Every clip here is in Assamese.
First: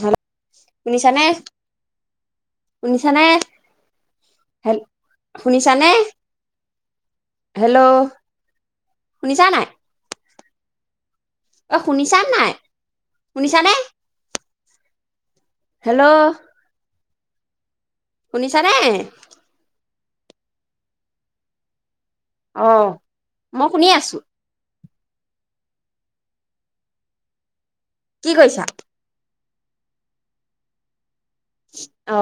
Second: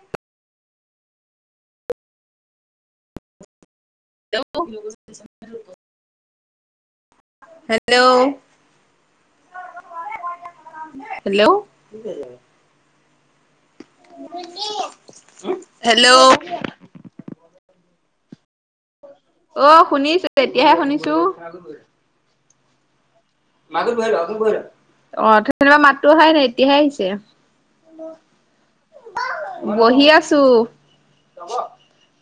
হেল্ল' শুনিছানে শুনিছানে হেল্ল' হেল শুনিছানে হেল্ল' শুনিছা নাই [inaudible] অ শুনিছা নাই শুনিছানে [inaudible] হেল্ল' শুনিছা নে অ' শুনিছো এতিয়াহে শুনিছো অহ মাজত বহিল [unintelligible] ল [unintelligible] অ তেতিয়া মাতো আহাই নাই এতিয়াহে আহিছে কি কৰিছা বহি আছো অ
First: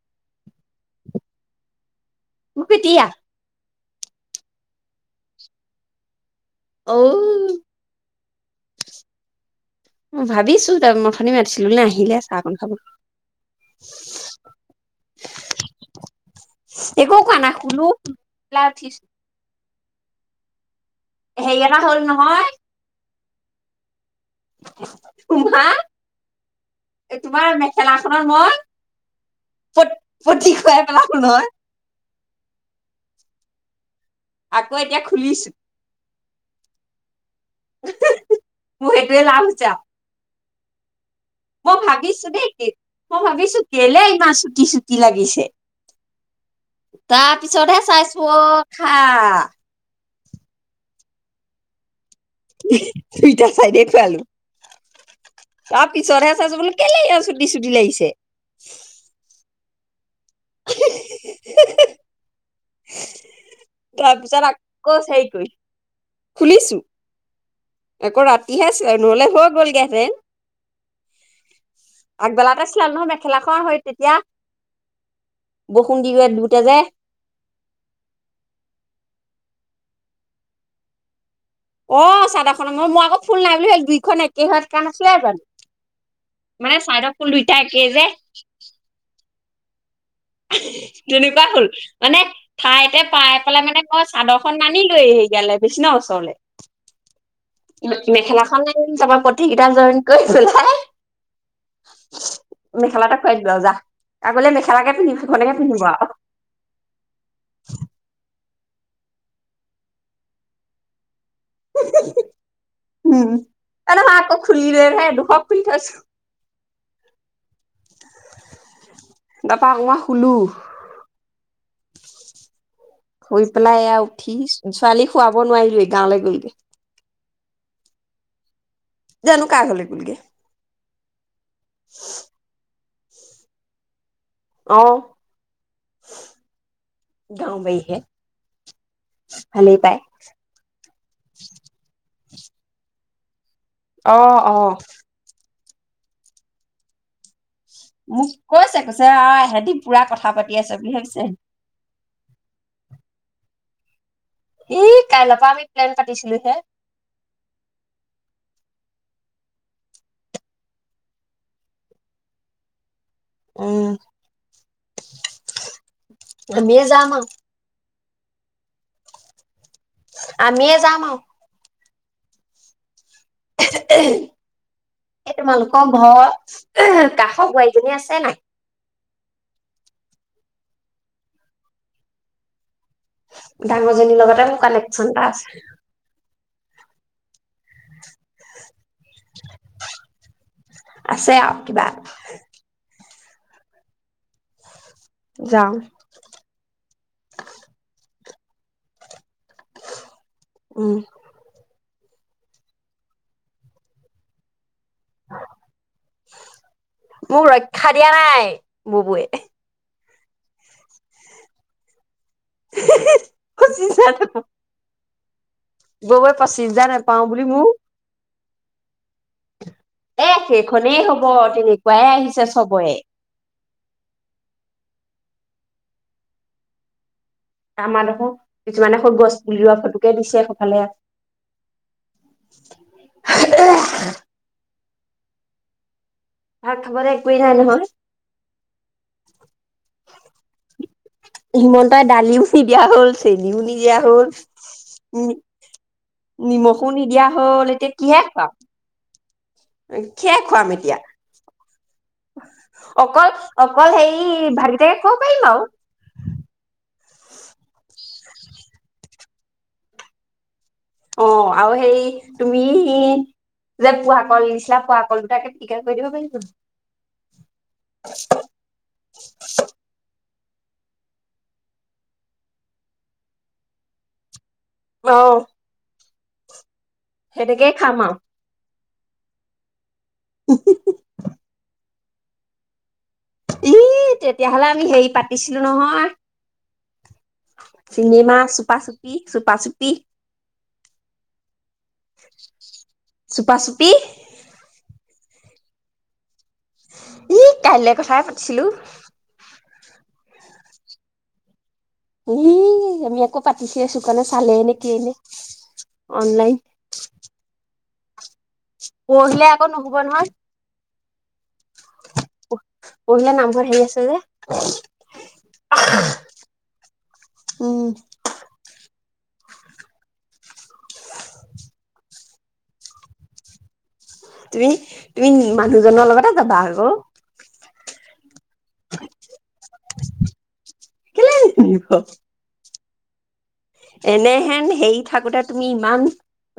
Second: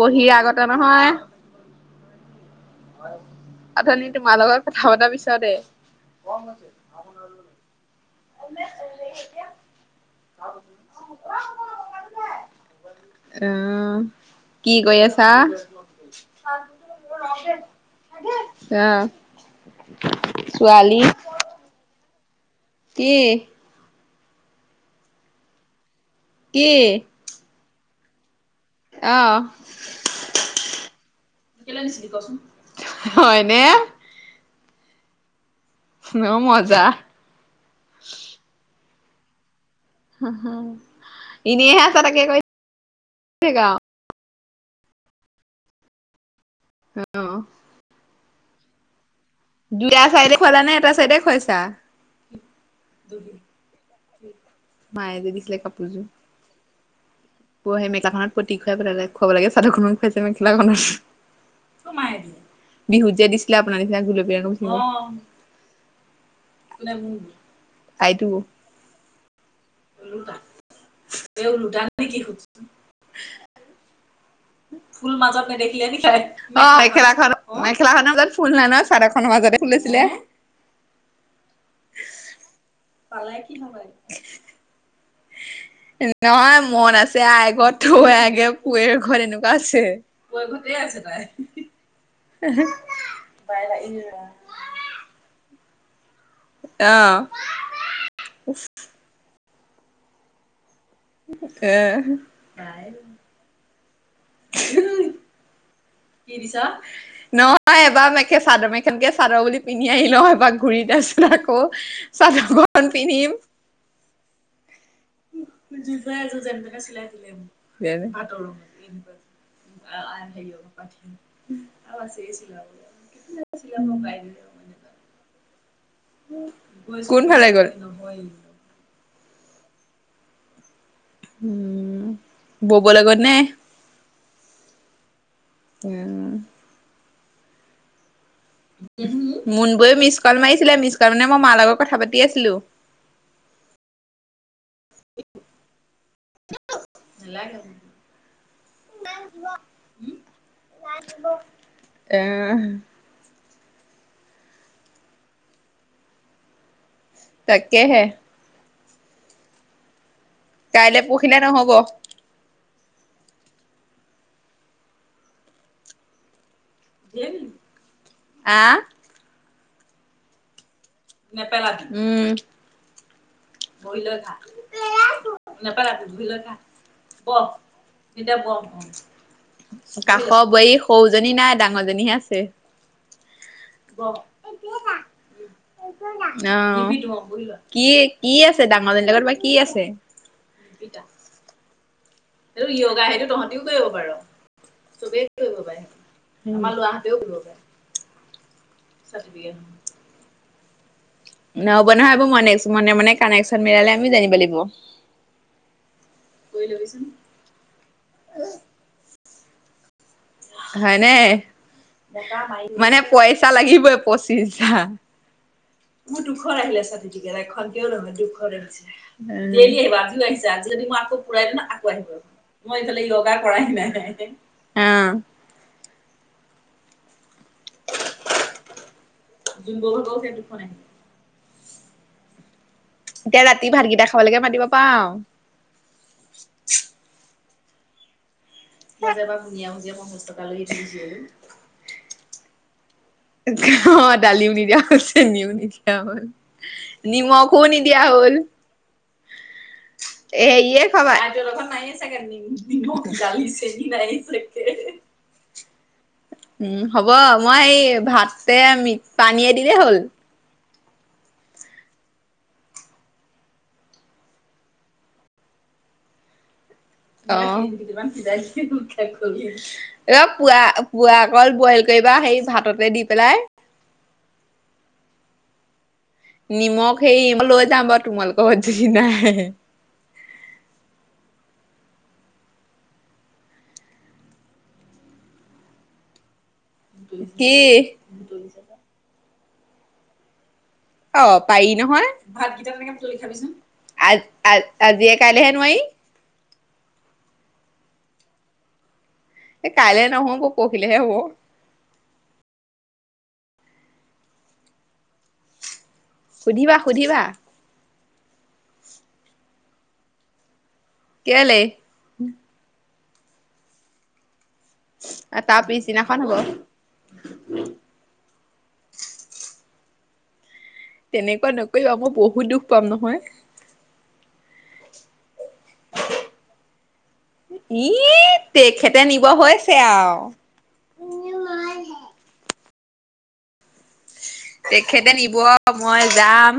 বহি আগত নহয় মোক এতিয়া অথনি তোমাৰ লগত কথা পতা পিছতেই ঔই ভাবিছো তাৰ ম অথনি মাতিছিলো নে আহিলে চাহকণ খাব, অ' কি কৰি আছা? একো কোৱা নাই শুলো উঠিছো ছোৱাল হেৰি এটা হল নহয় হয় কি? [unintelligible] কি? এই তোমাৰ মে খেলাখনত মই অ' পট পটি খোৱাই পেলালো নহয়। হয়নে? আকৌ এতিয়া খুলিছো ন মজা। [inaudible] তোৰ সেইটোৱে [unintelligible] [unintelligible] মই এনেইহে আছা তাকে ভাবিছো কৈ দেই মই ভাবিছো থাকা আৰু কেলে ইমান চুটি চুটি লাগিছে। তাৰ অ' পিছতহে চাইছো [unintelligible] দুইটা চাইডে খুৱলা নে এটা চাইডে খুৱাইছা? দুইতা চাইদে খোৱালো। মায়ে যে দিছিলে তাৰ কাপুৰযোৰ। পিছতহে চাইছো বোলো কেলে [unintelligible] পৰহি লাগিছে মেখলা খনত পতি খুৱাব লাগে। [unintelligible] খাইছে মেখেলাখন বিহুতজে দিছে তাৰ পিছত আকৌ হেৰি কৰি খুলিছো আকৌ তাইতো ৰাতিহে নহলে হৈ গলগৈ। আগবেলাতে চাদৰ মেখেলা খন হৈ তেতিয়া ফুল মাজত নেদেখিলে বৰষুণ ন দি দিওঁতে যে মেখেলাখন মেখেলাখনৰ মাজত ফুল নাই ন সাদৰ খনৰ মাজতে খুলিছিলে। অ চাদৰ খনত মই আকৌ ফুল নাই বুলি দুইখন একে হাত কণ ন আছিলো নহয় মন আছে ফুল দুইটা আইগত একেই যে থৈ আগে পুৱে ঘৰত এনেকুৱা [unintelligible] তেনেকুৱা হল মানে ঠাইতে পাই পেলাই মানে মই চাদৰ খন নানিলো এই বিশষ্ণাৱলে অ [unintelligible] মেখেলা খননে চাবা পত- সিকেইটা জইন কৰিছিল ন [unintelligible] আহ। এটা খুৱাই দিলো আৰু যা আগলে মেখেলাকে- পিন্ধিম সেইখনকে পিন্ধিব আৰু কি দিছ? নহয় এবাৰ মে- কে চাদৰ ম এখনকে চাদৰ বুলি পিন্ধি আহি লওঁ এব ঘূৰি [unintelligible] আকৌ চাদৰ খন পিন্ধিম। অ খুলিৰে দুখ পঠ আছ [unintelligible] চিলাই দিলে- তাৰপা আকৌ মই শুলো হ আছে শুই বাইদেউ পেলাই এয়া উঠি কাল ছোৱালী খুৱাব নোৱাৰিলোৱে গাঁৱলৈ [unintelligible] গ'লগে ন [unintelligible] জানো ক হলে গুলগে, উম ব- ক'ব লগত নে [unintelligible] অহ। উম। গাঁও ব হে, মুনবৌয়ে মিছ কল মাৰিছিলে, মিছ কল মানে মই মাৰ লগত কথা পাতি পতি আছিলো। অ অ ন [unintelligible] মোক কৈছে কৈছে অ এহেদি পুৰা কথা পাতি আছে বুলি ভাবিছে। আহ। ই কাইলৰ পৰা আমি প্লেন পাতিছিলো হে। তাকেহে। কাইলৈ পহিলে নহব। উম। আমি যাম‌ আও। আহ? আমিয়ে যাম। আৰু নে পেলাবি। উম। এই তোমালোকৰ ঘৰ, কাষ বোৱাৰীজনী আছে নাই? কাষৰ বোৱাৰী সৰুজনী নাই, ডাঙৰজনীহে আছে। ডাঙৰজনীৰ লগতে মোৰ কানেকচন এটা আছে। অ', কি, কি আছে দাক [unintelligible] বা কি আছে? আছে আৰু কিবা [unintelligible] য়োগা সেইটো তহঁতিও কৰিব পাৰ। চবেই কৰিব যাওঁ পাৰে। আমাৰ লৱাহঁতেও কৰিব পাৰে। [unintelligible] উম। নহ'ব ন সেইবোৰ, মই [unintelligible] মনে মনে কানেকন মিললে আমিও জানিব লাগিব। মোক ৰক্ষা দিয়া নাই, বুবুৱে। হয়নে? টকা মাৰিলে। মানে পইচা পঁচিছ লাগিবই হাজাৰ নাপাওঁ পঁচিছাৰ। মোৰ ববৌৱে দুখৰ পঁচিছ আহিলে হাজাৰ নাপাওঁ চাৰ্টিফিকেট, বুলি মোক এখনকেও নহয়, দুখ [unintelligible] অ'। দেলি আহিবা, আজিও এ আহিছা। আজি যদি মই সেইখনেই আকৌ হব ফুৰাই দি ন আকৌ তেনেকুৱাই আহিবা। আহিছে মই চবৰে এইফালে য়গা কৰাই নাই। আমাৰ দেখোন কিছুমানে সৌ গছ পুলিওৱা ফটোকে দিছে সফালে। এতিয়া ৰাতি ভাতকেইটা খাবলৈকে মাতিব। পাওঁ। ভাত খাবলে একোয়েই নাই নহয়। [unintelligible] যাবা বুনিয়া মুজিয়া পঞ্চছ টকা লৈ গিছিলি যে। হিমন্তই [unintelligible] নিদিয়া অ' হ'ল দালিও নিদিয়া হৈছে, চেনিও নিদিয়া হ'ল। নিমখো নিদিয়া নিমখো হ'ল এতিয়া নিদিয়া কিহে হ'ল। খুৱাম কিহে খুৱাম হেৰিয়ে এতিয়া খাবা, [unintelligible] নাইয়ে চাগে নিম-নিমখ, অকল দালি, চেনি অকল নাইয়ে হেৰি চাগে। ভাতকেইটাকে খাব পাৰিম আৰু উম, হ'ব মই এই ভাত তে আমি পানীয়ে দিলেই হ'ল। অ'। আৰু সেই তুমি যে পুৱা কল নিচা ফোৱা কলগিতাকে পিটিকা কৰি দিব পাৰিব। অ, [unintelligible] ৰ পোৱা পোৱা অকল বইল কৰিবা সেই ভাততে দি পেলাই। অহ। নিমখ। সেই লৈ যাম বাৰু আৰু তোমালোকৰ নাই। [inaudible] ই', তেতিয়াহলে আমি হেৰি পাতিছিলো নহয়। কি চিনেমা চুপা চুপি। চুপা চুপি। অ পাৰি নহয় চুপা চুপি [unintelligible] আজিয়ে কাইলেহে। নাই। ই কাইলৈ কথাই পাতিছিলো। এ কাইলে নহব পঢ়হিলেহে হ'ব। এ আমি আকৌ পাতিছে আছো কাৰণে চালে এনে কি এনে। সুধিবা, সুধিবা। পৰহিলে আকৌ নহ'ব নহয়। কেলে? পৰহিলে নামঘৰত হেৰি আছে যে। তাৰ পিছদিনাখন হব। উম তেনেকুৱা নকৰিবা মই বহুত দুখ পাম নহয় তুমি তুমি মানুহজনৰ লগতে যাবা আকৌ ই তেখেতে নিব হৈ য়া কেলে নিনিব। এনেহেন হেৰি তেখেতে নিব থাকোতে তুমি মই ইমান যাম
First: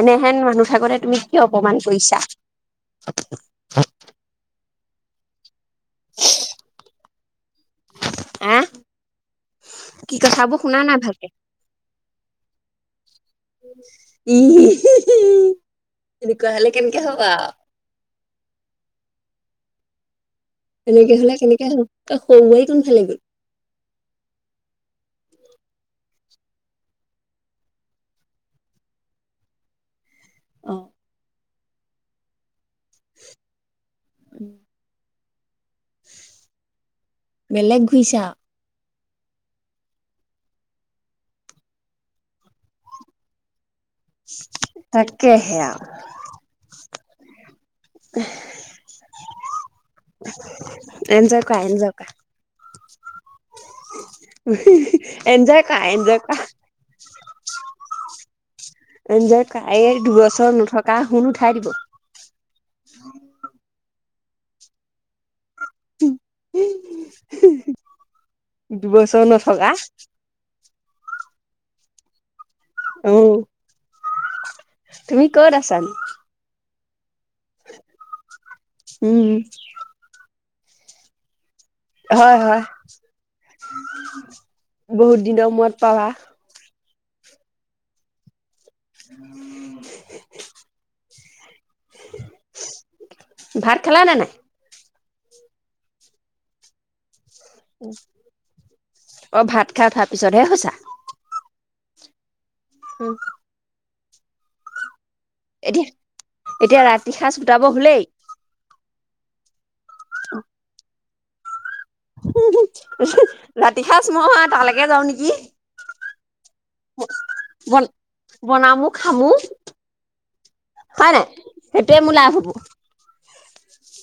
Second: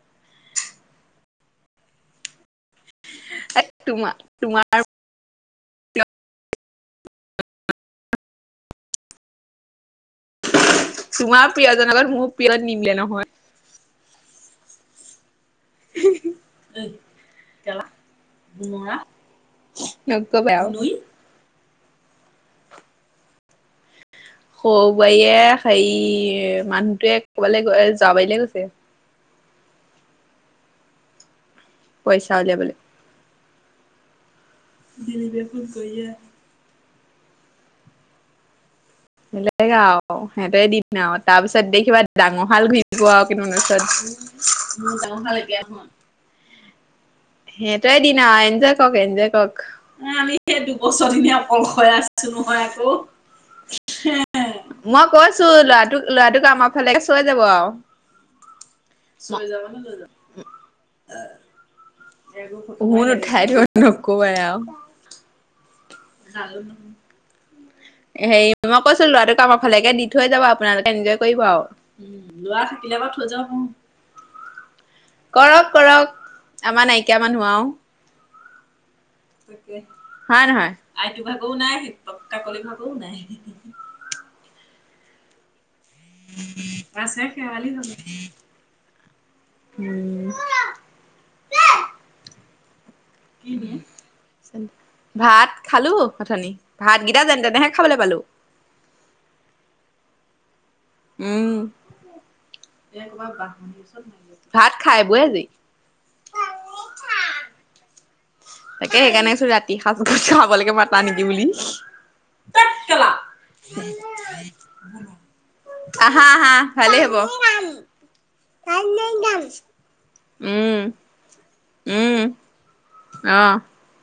এনেহেন মানুহ থাকোতে তুমি কি অপমান কৰিছা তোমাৰ তোমাৰ অ হ কি কথা ব তোমাৰ প্ৰিয়জন অ লগত মোৰ পত নিমিলে নহয় উম হু হু তেনেকুৱা হলে কেনেকে হ'বা অ [unintelligible] এনেকে হলে কেনেকে হল ক সৰুই কোনফালে গ'ল সৌ বোৱাইৰে [unintelligible] হে মানুহটোৱে কবালৈ গৈ যাব পাৰিলে গৈছে অ পইচা উওলিয়াবলৈ উম নি নিব ফুলকে বেলেগ ঘুইছা বেলেগা সিহঁতে দিন আৰু তাৰ পিছত দে কিবা ডাঙৰ হাল ঘুৰিব আৰু কিন্তু পিছত মোৰ যাওঁ ভাল তাকেহে লকে আৰু সেইটোয়ে দিনা এনজয় কৰক এনজয় কৰকেই দুবছৰ এনজয় কৰা অ এনজয় কৰা আছো নহয় আকৌ মই কৈছো এনজয় কৰা লৰাোক এনজয় কৰা লৰাটোক আমাৰ ফালে চৈ যাব আৰু এঞজ কাই দুচৰ নথকা শুন উঠাই দিব হন উঠাই দি নকোব হ হেৰি মই কৈছো দুবছৰ ল'ৰাটোক কামৰ নথকা ফালেকে দি থৈ যাব আপোনালোকে এনজয় কৰিব আৰু লৰা থাকিলে ব অ থৈ য তুমি ক'ত কৰক আছানো কৰক আমাৰ নাইকিয়া মানুহ আৰু উম উম। হয় নে নহয়? আইটো বা অ' নাই সি। কাকলি ঘৰত [inaudible] বহুত দিনৰ মূৰত পাবা [inaudible] আছে, শেৱালী [unintelligible] উম। [inaudible] ভাত খালা নে নাই? ভাত খালো অঠনি। ভাত যেনে তেনেহে খাবলৈ পালো। পিছত হে সঁচা। উম এ কৰবাৰ বাঁহ আনিছে। ভাত খাই বৈ আজৰি এতিয়া এতিয়া ৰাতি সাজ গোটাব হলেই? তাকে সেই কাৰণে কৈছোঁ, ৰাতি ৰাতি সাজকে খাবলৈকে মাতা নিকি? কি বুলি? ৰাতি সাঁজ মই তালৈকে যাও নেকি? আহা আহা ভালেই হ'ব বন বনামও, খামও। উম হয় নাই? সেই টোৱেই মোৰ লাভ হব। আহ।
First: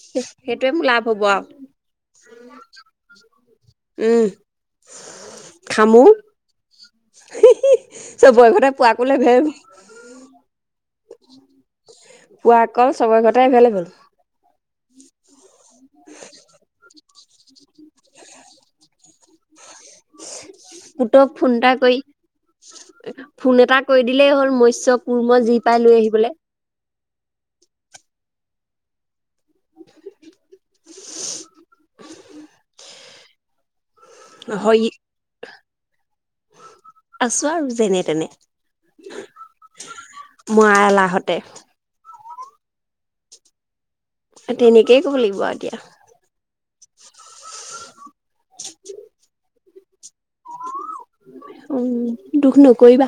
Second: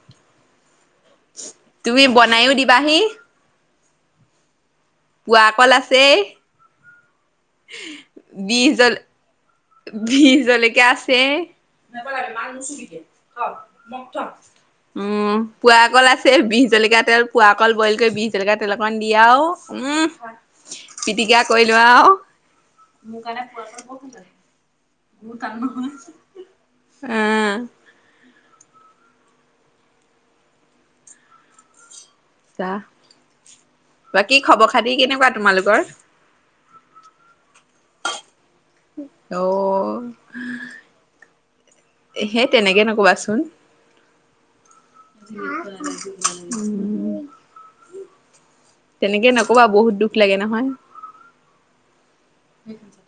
সে সেইটোয়ে মোৰ লাভ হ'ব আৰু তুমি বনাইও দিবাহি। উম। পুৱা কল খামো আছেই, চবৰে বিহ ঘৰতে জল পোৱাকল এভেইলেবল বিহ জলকীয়া আছেই, [unintelligible] লাগে, মাক পোৱাকল নুচুবিগৈ, চবৰে থ ঘৰতে এভেইলেবল মগ থ। উম। পুৰা কল আছেই, বিহ জলকীয়া তেল পুৰা কল বইল কৰি, বিহ জলকীয়া তেল অকণ দি আৰু উম, পুতক পিটিকা ফোন কৰি এটা লোৱা আৰু, মোৰ কাৰনে ফোন এটা পোৰা কৰি কল [unintelligible] দিলেই হ'ল মৎস্য কুৰ্ম যি পায় লৈ আহিবলৈ। আ। [inaudible] চা। বাকী খবৰ হৈ খাতি কেনেকুৱা তোমালোক ঘৰ আছো আৰু যেনে তেনে, অ মৰা এলাহঁতে। সেই তেনেকে নক'বাচোন। [unintelligible] তেনেকেই ক'বলাগিব আৰু এতিয়া। উম। তেনেকেই নকবা বহুত দুখ লাগে নহয়। উম। দুখ নকৰিবা,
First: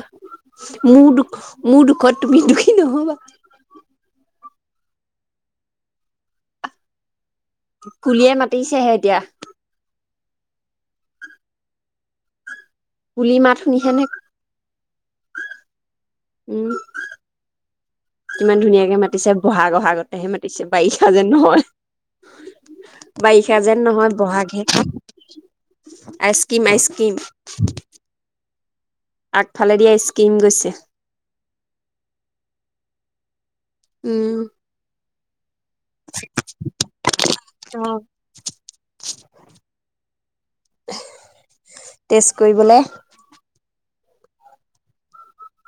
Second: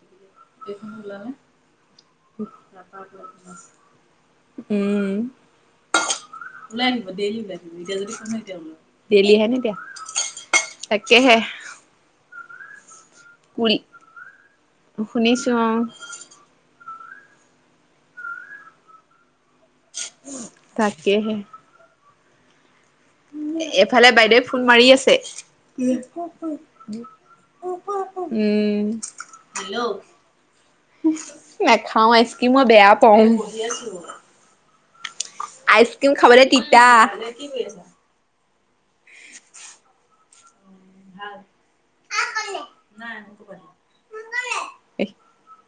মোৰ দুখ-মোৰ দুখত তুমি দুখী নহ'বা। উম কুলিয়ে মাতিছেহে এতিয়া [unintelligible] [unintelligible] তাককেহে। কুলি মাত শুনিহে নে শুনিছো অ'। উম, কিমান ধুনীয়াকে মাতিছে। বহাগ অহা আগতেহে মাতিছে, বাৰিষা যেন তাকেহে নহয়। বাৰিষা যেন এফালে নহয় বাইদেৱে বহাগহে ফোন মাৰি আছে। আইচক্ৰীম আইচক্ৰীম উম্। আগফালে দি আইচস্কিম গৈছে। নাখাওঁ আইচক্ৰীম মই বেয়া পাওঁ। উম [unintelligible] আইসক্ৰীম খাবলে তিতা, টেষ্ট কৰিবলে [unintelligible] [unintelligible]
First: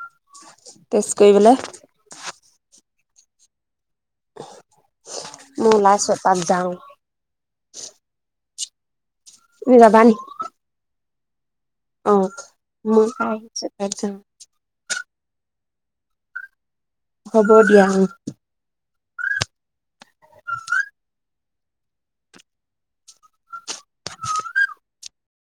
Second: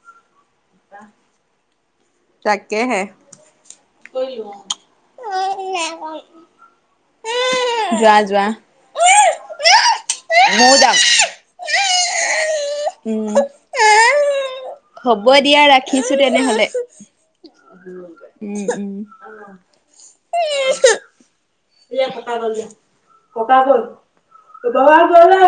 টেষ্ট কৰি পেলাই। তাকে হে, মই ওলাইছো এপাক যাওঁ যোৱা- যোৱা তুমি যাবা নি মইও যাম উম। [unintelligible] হ'ব দিয়া ৰাখিছো। তেনেহলে, হ'ব দিয়া উম উম-উম [unintelligible]